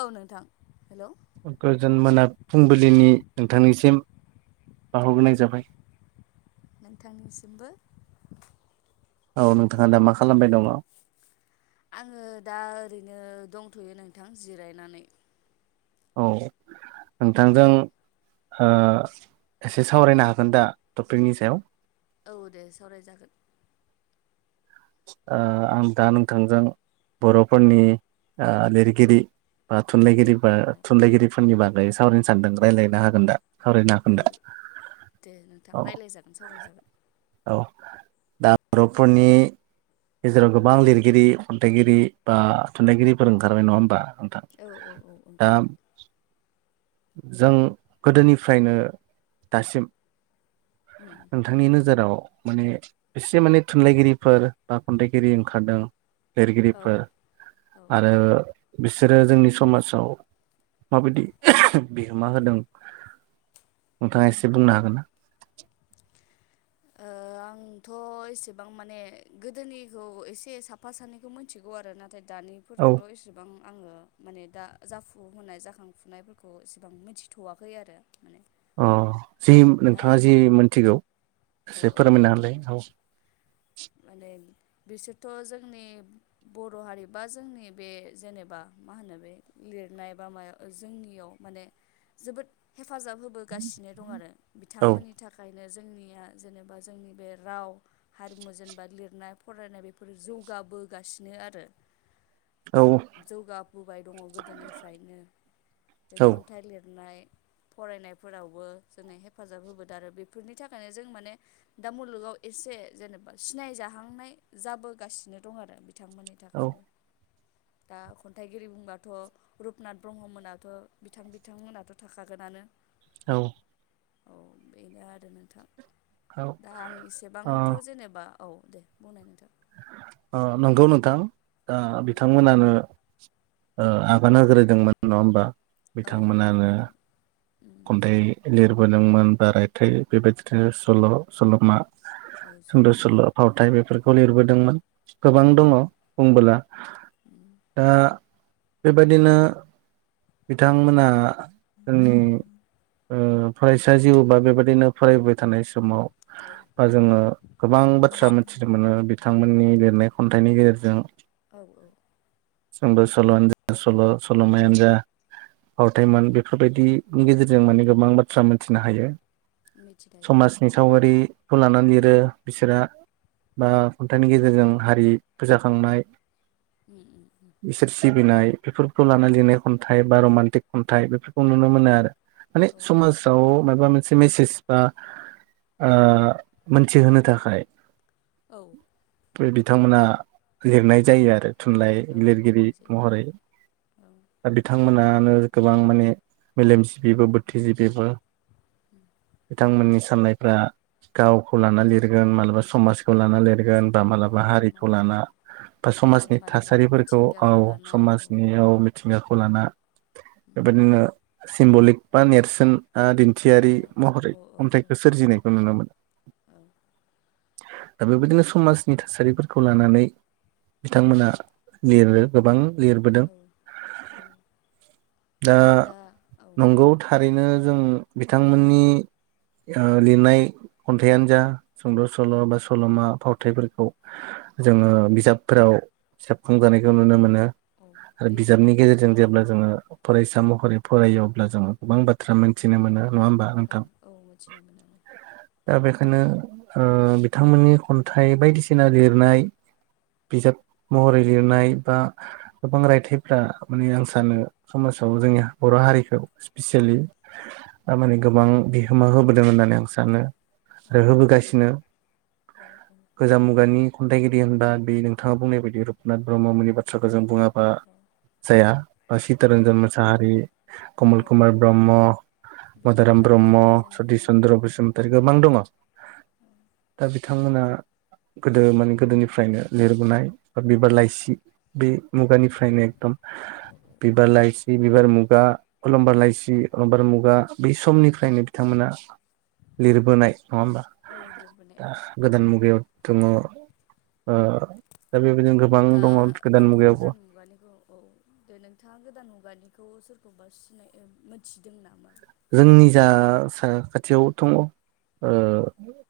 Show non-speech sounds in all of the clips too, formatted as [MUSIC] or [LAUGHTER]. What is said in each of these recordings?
औ नोंथां हेल' गोजोन मोना फुंबिलिनि नोंथांनिसिम बावहरग्रोनाय जाबाय नोंथांनिसिमबो औ नोंथाङा दा मा खालामबाय दङ आङो दा ओरैनो दंथ'यो नोंथां जिरायनानै औ नोंथांजों ओ एसे सावरायनो हागोन दा टपिकनि सायाव औ दे सावरायजागोन ओ आं दा नोंथांजों बर'फोरनि ओ लिरगिरि बा थुनलाइगिरि औ औ थुनलाइगिरिफोरनि बागै सावरायनो सानदों रायजलायनो हागोन दा सावरायनो हागोन औ दा दे नोंथां औ रायज्लायजागोन सावरायजागोन औ दा बर'फोरनि गेजेराव गोबां लिरगिरि खन्थाइगिरि बा थुनलाइगिरिफोर ओंखारबाय नङा होमबा नोंथां औ औ औ दा ओंखारबाय जों गोदोनिफ्रायनो दासिम उम नोंथांनि नोजोराव माने एसे माने थुनलाइगिरिफोर बा खन्थाइगिरि ओंखारदों औ लिरगिरिफोर औ ओ आरो बिसोरो जोंनि समाजाव माबायदि बिहोमा होदों नोंथाङा एसे बुंनो हागोन ना? ओ आंथ' एसेबां माने गोदोनिखौ एसे साफा सानैखौ मिथिगौ आरोना नाथाय औ दानिफोरखौथ' एसेबां आङो माने दा जाफुहोनाय जाखांफुनायफोरखौ एसेबां मिथि थ'वाखै आरो माने अ जि दा नोंथाङा जि मोनथिगौ औ एसे औ फोरमायना होलाय औ माने बिसोरथ' जोंनि बर' हारि बा जोंनि बे जेनेबा मा होनो बे लिर नाय माया जोंनियाव माने जोबोद हे हेफाजाब होबोगासिनो दं आरो औ बिथांमोननि थाखाय नो जोंनिया जेनेबा जोंनि बे राव हारिमु जों बा लिरनाय फरायनाय बेफोर जौगाबोगासिनो आरो औ जौगाबोबाय दङ गोदोनिफ्रायनो बे औ खन्थाइ लिरनाय फरायनायफोरावबो जोंनो हेफाजाब होबोदों आरो बेफोरनि थाखायनो जों माने दा मुलुगाव एसे जेनेबा सिनायजाहांनाय जाबोगासिनो दं आरो बिथांमोननि औ थाखायनो दा खन्थाइगिरि बुंबाथ' रुपनाथ ब्रह्ममोनाथ' बिथां बिथांमोनाथ' थाखागोनानो औ औ बेनो आरो नोंथां औ दा आं अ एसेबांथ' जेनेबा औ दे बुंनाय नोंथां ओ नंगौ नोंथां ओ बिथांमोनानो आगान होग्रोदोंमोन नङा होमबा औ औ बिथांमोनानो गिबि गिबि खन्थाइ लिरबोदोंमोन बा रायथाइ बेबायदिनो सल' सल'मा औ सुंद' सल'मा सल' फावथाइ बेफोरखौ लिरबोदोंमोन औ गोबां दङ बुंबोला दा बेबायदिनो बिथांमोना जोंनि ओ फरायसा जिउ बा बेबायदिनो फरायबाय थानाय समाव बा जोङो गोबां बाथ्रा मिथिनो मोनो बिथांमोननि लिरनाय खन्थाइनि गेजेरजों औ औ सु'द सल'वानो जा सल' सल'मायानो जा औ फावथाइमोन बेफोरबायदि नि गेजेरजों माने गोबां बाथ्रा मिथिनो हायो मिथिखायो औ समाजनि सावगारि खौ लानानै लिरो बिसोरा बा खन्थाइनि गेजेरजों हारि फोजाखांनाय उम इसोर सिबिनाय बेफोरखौ लानानै लिरनाय खन्थाइ बा रमान्टिक खन्थाइ बेफोरखौ नुनो मोनो आ माने उम समाजाव माबा मोनसे मेसेज बा मिनथिहोनो थाखाय औ बे बिथांमोना लिरनाय जायो आरो थुनलाइ औ लिरगिरि लिरनाय जायो महरै औ दा बिथांमोनानो ओ गोबां माने मेलेमजबिबो बुद्विजिबि बिथांमोननि सि साननायफ्रा गावखौ लाना लिरगोन मालाबा समाजखौ लाना लिर' गोन' बा औ मालाबा हारिखौ माबा लाना बा समाजनि मालाबा थासारिफोरखौ औ मिथिंगाखौ लाना समाजनि औ मिथिंगाखौ लाना बेबायदिनो सिम्बलिक बा नेरसोन आ दिन' थियारि औ महरै औ औ खन्थाइखौ सोरजिनायखौ नुनो मोनो औ दा बेबायदिनो समाजनि थासारिफोरखौ लानानै बिथांमोना लिरो गोबां लिरबोदों औ औ दा औ नंगौ दे थारैनो जों बिथांमोननि ओ लिरनाय खन्थाइयानो जा सुंद' सल' उम बा सल'मा फाव थाइफोरखौ जोङो बिजाबफोराव सेबखांजानायखौ नुनो मोनो। औ आरो बे बिजाबनि गेजेरजों बेफोरखौनो औ जेब्ला जोङो फरायसा महरै फरायो अ ब्ला जोङो गोबां बाथ्रा मोथिनो मोनो नङा होमबा औ नोंथां। औ मिथिनो मोनो दा बे खायनो ओ बिथांमोननि खन्थाइ बायदिसिना लिरनाय बिजाब महरै लिरनाय बा गोबां रायथाइफ्रा माने आं सानो समाज साव जोंनि बर' हारिखो सिलि दामाने गोबां बिहोमा होबोदों होननानै आं सानो। औ होबोगासिनो औ गोजाम मुगानि खन्थाइगिरि होनबा बे नोंथाङा बुंनाय बादि रुपनाथ ब्रह्ममोननि बाथ्राखो जों बुङा बा जाया बा औ चितरन्जन मोसाहारि कमल औ कुमार ब्रह्म, मदाराम बिथांमोनानो ब्रह्म, जागायजेनदोंमोन सतिश आरो चन्द्र बसुमतारी गोबां दङ। दा बि थांमोना गोदो माने गोदोनिफ्रायनो लिरबोनाय बा बिबार लाइसि बे औ मुगानिफ्रायनो एकदम औ बिबार लाइसि बिबार मुगा अलंबार लाइसि अलंबार मुगा बै समनिफ्रायनो बिथांमोना लिरबोनाय नङा होमबा औ औ लिरबोनाय दा औ गोदान मुगायाव दङ ओ दा बे दा दाथ' गोदान मुगानिखौ औ दे नोंथाङा गोदान मुगानिखौ सोर खौबा सिनायो ओ मोनथिदों नामा? जोंनि जा लिरगिरि साखाथियाव दङ। ओ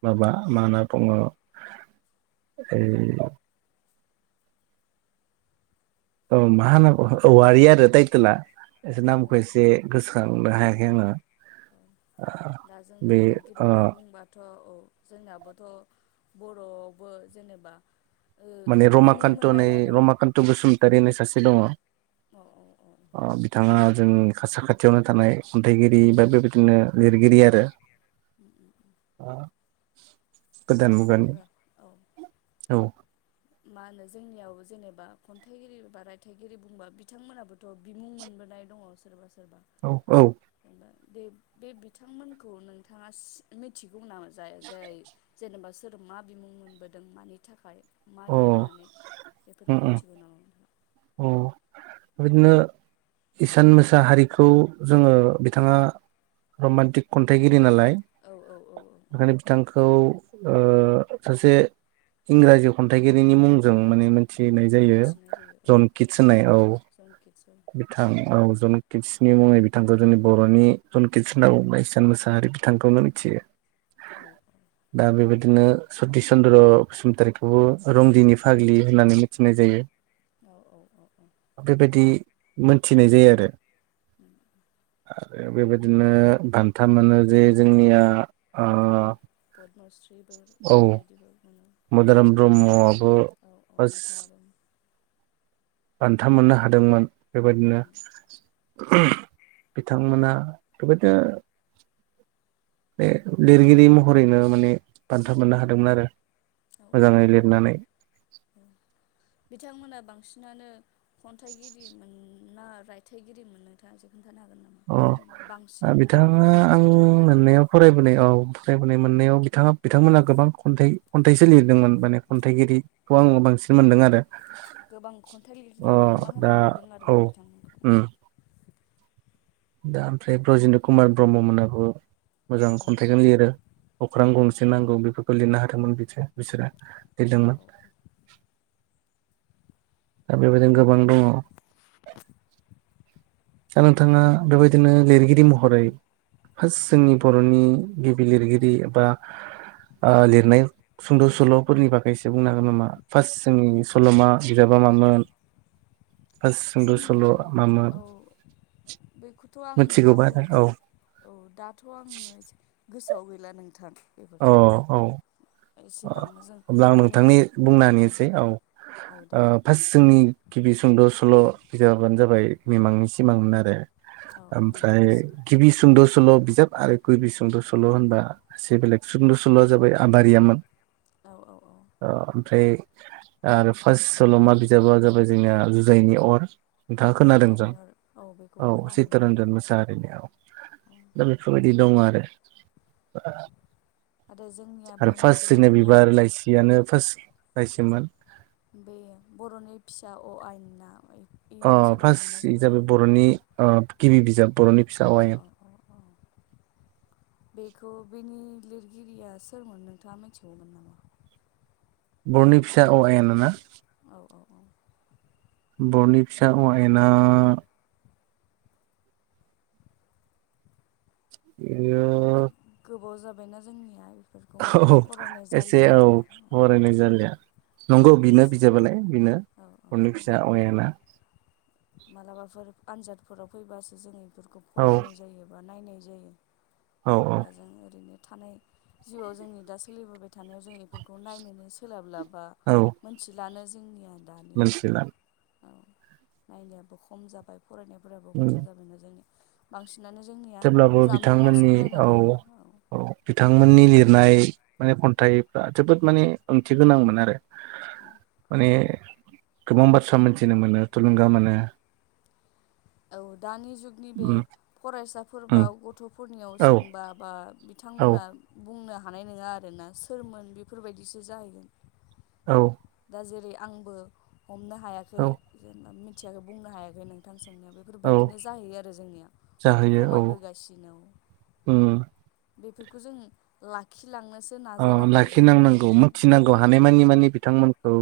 माबा मा होनना बुङो ओ औ मा होनांगौ अह औवारि आरो टाइटेला एसे औ औ नामखौ औ एसे गोसोखांनो हाया औ दा जोंना बे ओ लिरगिरिफोर बुंबाथ' औ। जोंनाबोथ' बर'आवबो जेनेबा ओ माने बिमुं रमाकान्त नै मोनलायनाय दं रमाकान्त बसुमतारि होन्नाय सासे दङ। अ औ औ। जोंनि खा साखथियावनो थानाय खन्थाइगिरि बा बेबायदिनो लिरगिरि आरो। ओ ओ ओम। गोदान मुगानि औ औ। मा होनो जोंनियाव जेनेबा खन्थाइगिरि बा रायथाइगिरि बुंबा बिथांमोनाबोथ' बिमुं मोनबोनाय दङ। अ सोरबा सोर औ औ। दे बे बिथांमोनखौ नोंथाङा सि मिथिगौ नामा जाय जाय जेनेबा सोर मा बिमुं मोनबोदों मानि थाखाय। मा अ लिननानै उम एफोरखौ उम मिथिगौ नामा? अ बिदिनो इसान मोसाहारिखौ जोङो बिथाङा रमान्टिक खन्थाइगिरि नालाय। औ औ औ औ औ बेखायनो बिथांखौ ओ सासे इंराजि खन्थाइगिरिनि मुंजों माने मिथिनाय जायो मोनथिनाय जायो औ जन कितस होननाय औ जनकिटसन बिथां औ। जन कित्सनि मुङै बिथांखौ जोंनि बर'नि जन कित्स होनना बुंबाय इसान मोसाहारि बिथांखौनो मिथियो। औ दा बेबायदिनो बिदिनो सतिस चन्द्र बसुमतारीखौबो रंदिनि फाग्लि होननानै मिथिनाय जायो। औ औ औ औ। बेबायदि मोनथिनाय जायो आरो। उम। आरो बेबायदिनो बान्था मोनो जे जोंनिया ओ पदमस्रिबो औ इफोरबायदिबो मोनो। मदाराम ब्रह्मआबो औ औ बास बिथाङाबो बान्था मोननो हादोंमोन बेबायदिनो बिथांमोना बेबायदिनो बे लिरगिरि महरैनो माने बान्था मोननो हादोंमोन आरो औ औ मोजाङै लिरनानै [UNINTELLIGIBLE] औ बिथांमोना बांसिनानो खन्थाइगिरिमोन ना रायथाइगिरिमोन नोंथाङा जिखुन अ ओ माखौ बिथाङा आं बिथांमोना लिरो मोननायाव फरायबोनाय औ फ्रायबोनाय मोननायाव बिथाङा बिथांमोना गोबां खन्थाइ खन्थाइसो लिरदोंमोन माने औ खन्थाइगिरिखौ आङो बांस सिन मोनदों आरो गोबां खन्थाइ अ लिरनायाव बिहोमा दा होनाय नुदों औ आरोना बिथांमोनखौ। उम दा ओमफ्राय ब्रजेन्द्र कुमार ब्रह्ममोनाबो मोजां औ खन्थाइखौनो लिरो अख्रां गंसे नांगौ बेफोरखौ लिरनो हाथोंमोन बिसो बिसोरो दि औ लों मो औ दा बेबायदिनो गोबां दङ। दा नोंथाङा बेबायदिनो लिरगिरि महरै फास्ट जोंनि बर'नि गिबि लिरगिरि एबा ओ लिरनाय सुंद' सल'फोरनि बागैसो बुंनो हागोन नामा फास्ट जोंनि सल'मा बिजाबा अ मामोन फास्ट सुंद' सल'आ मामोन? अ बेखौथ' आं मिथिगौबा दाथ' गो आरो औ औ दाथ' आङो एसे गोसोआव गैला नोंथां। अ बेफोरखौ औ ओ एसेबांनो जों अब्ला आं माने नोंथांनि बुंना होनिसै औ ओ औ दे फास्ट जोंनि गिबि सुंद' सल' बिजाबानो जाबाय मिमांनि सिमांमोन आरो औ औ ओमफ्राय मिमांसिगोन गिबि सुंद' स सल' बिजाब आरो गिबि सुंद' सल' होनबा एसे बेलेग सुंद' सल'आ जाबाय आबारियामोन। औ औ औ अ फ्राय आरो फास्ट सल'मा बिजाबा जाबाय जोंना जुजाइनि अर। औ नोंथाङा खोनादों जां जुजाइनि अर बेखौ औ खोनानो मोन्दों चित्तरन्जन औ मोसाहारिनि औ दा बेफोरबायदि दं आरो ओ आरो जोंनिया बे आरो मोनसे फास्ट जोंनिया दंमोन ना बिबार औ लाइसियानो फास्ट लाइसिमोन। बे बर'नि फिसा अ आइेन ना ऐ अ फास्ट बि जाबाय बर'नि ओ गिबि बिजाब बर'नि फिसा अ आइेन औ औ औ [INAUDIBLE] बेखौ बिनि लिरगिरिया सोरमोन नोंथाङा मिथिगौमोन नामा? बर'नि फिसा अ आइेना ना? अ अ औ बर'नि फिसा अ आइेना बेयो माने गोबाव जाबायना जोंनिया बेखौ माने औ फरायनाय एसे जालिया औ आरो औ फरायनाय जालिया नंगौ बिनो एगजाम बिजाबालाय बिनो औ औ बर'नि औ फिसा अ आयेना मालाबाफोर आनजादफोराव फैबासो जोंङो इफोरखौ औ फरायनाय जायो बा नायनाय जायो। औ औ दा जों ओरैनो थानाय जिउआव जोंनि दा सोलिबोबाय थानायाव जों इफोरखौ नायनोनो सोलाबला बा मोनथिलानो ज मोनथिलाम नायनायाबो खम जाबाय फरायनायफोराबो खम जाबायना जोंनिया बांसिन थेब्लाबो बिथांमोननि औ औ बिथांमोननि लिर नाय माने खन्थाइफ्रा जोबोद माने ओंथि गोनांमोन आरो औ ने गोबां बाथ्रा मोन्थिनो मोनो थुलुंगा मोनो। औ दानि जुगनि बे उम फरायसाफ उम फोरबाव गथ'फोरनियाव औ सोंबा बा औ बिथांमोना उम बुंनो हानाय नङा आरोना सोरमोन बेफोरबायदिसो जाहैगोन। औ। दा जेरै आंबो हमनो हायाखै औ जेनेबा मिथियाखै बुंनो हायाखै नोंथां सोंनायाव औ बेफोरबायदिनो जाहैयो आरो जोंनिया जाहैयो औ खमायबोगासिनो। उम बेफोरखौ जों लाखि औ लाखिनांनांगौ मिथिनांगौ औ औ हानायमानि मानि बिथांमोनखौ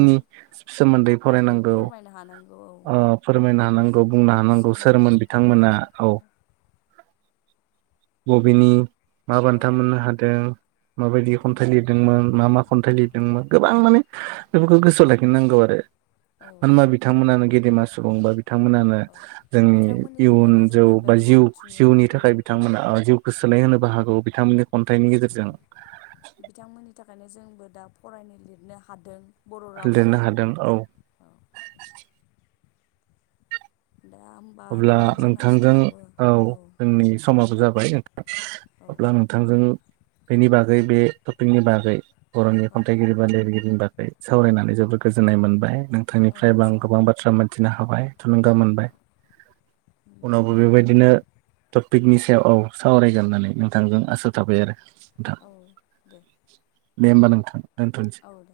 औ सोमोन्दै बागै फरायनांगौ फोरमायनो हानांगौ औ ओ फोरमायनो बुंनो हानांगौ सोरबा सोरमोन मिथियैखौ बुंनो बिथांमोना हानांगौ औ बबेनि मा औ बान्था मोननो हादों। औ माबायदि औ खन्थाइ लिरदोंमोन मा मा खन्थाइ लिरदोंमोन गोबां माने बेफोरखौ गोसोआव लाखिनांगौ आरो। औ मानोबा बिथांमोनानो गेदेमा सुबुं बा बिथांमोनानो औ जोंनि बिथांमोननि इयुन थाखायनो जौ जोंना बे बा जिउ बर' थुनलाइया जिउनि औ थाखाय बिथांमोना जिउ गोसो सोलाय होनोबो हागौ बिथांमोननि खन्थाइनि गेजेरजों बिथांमोननि थाखायनो जोंबो दा फरायनो लिरनो हादों। बर' लिरनो रावजों हादों औ। औ दा होमबा अब्ला नोंथां जोंना नोंथांजों समाबो औ जोंनि समाबो जाबाय नोंथां। औ अब्ला नोंथांजों बेनि बागै बे टपिकनि बागै बर'नि औ खन्थाइगिरि बा लिरगिरिनि बागै सावरायनानै जोबोर गोजोननाय मोनबाय। औ नोंथांनिफ्रायबो आं गोबां जानांगोन बाथ्रा मोनथिनो हाबाय थुलुंगामोन औ दे उनावबो होमबा ना बेबायदिनो नोंथां टपिकनि सायाव औ सावराय गोन होननानै नोंथांजों आसा थाबाय आरो। नोंथां औ दे। दे होमबा नोंथां दोनथ'नोसै। औ दे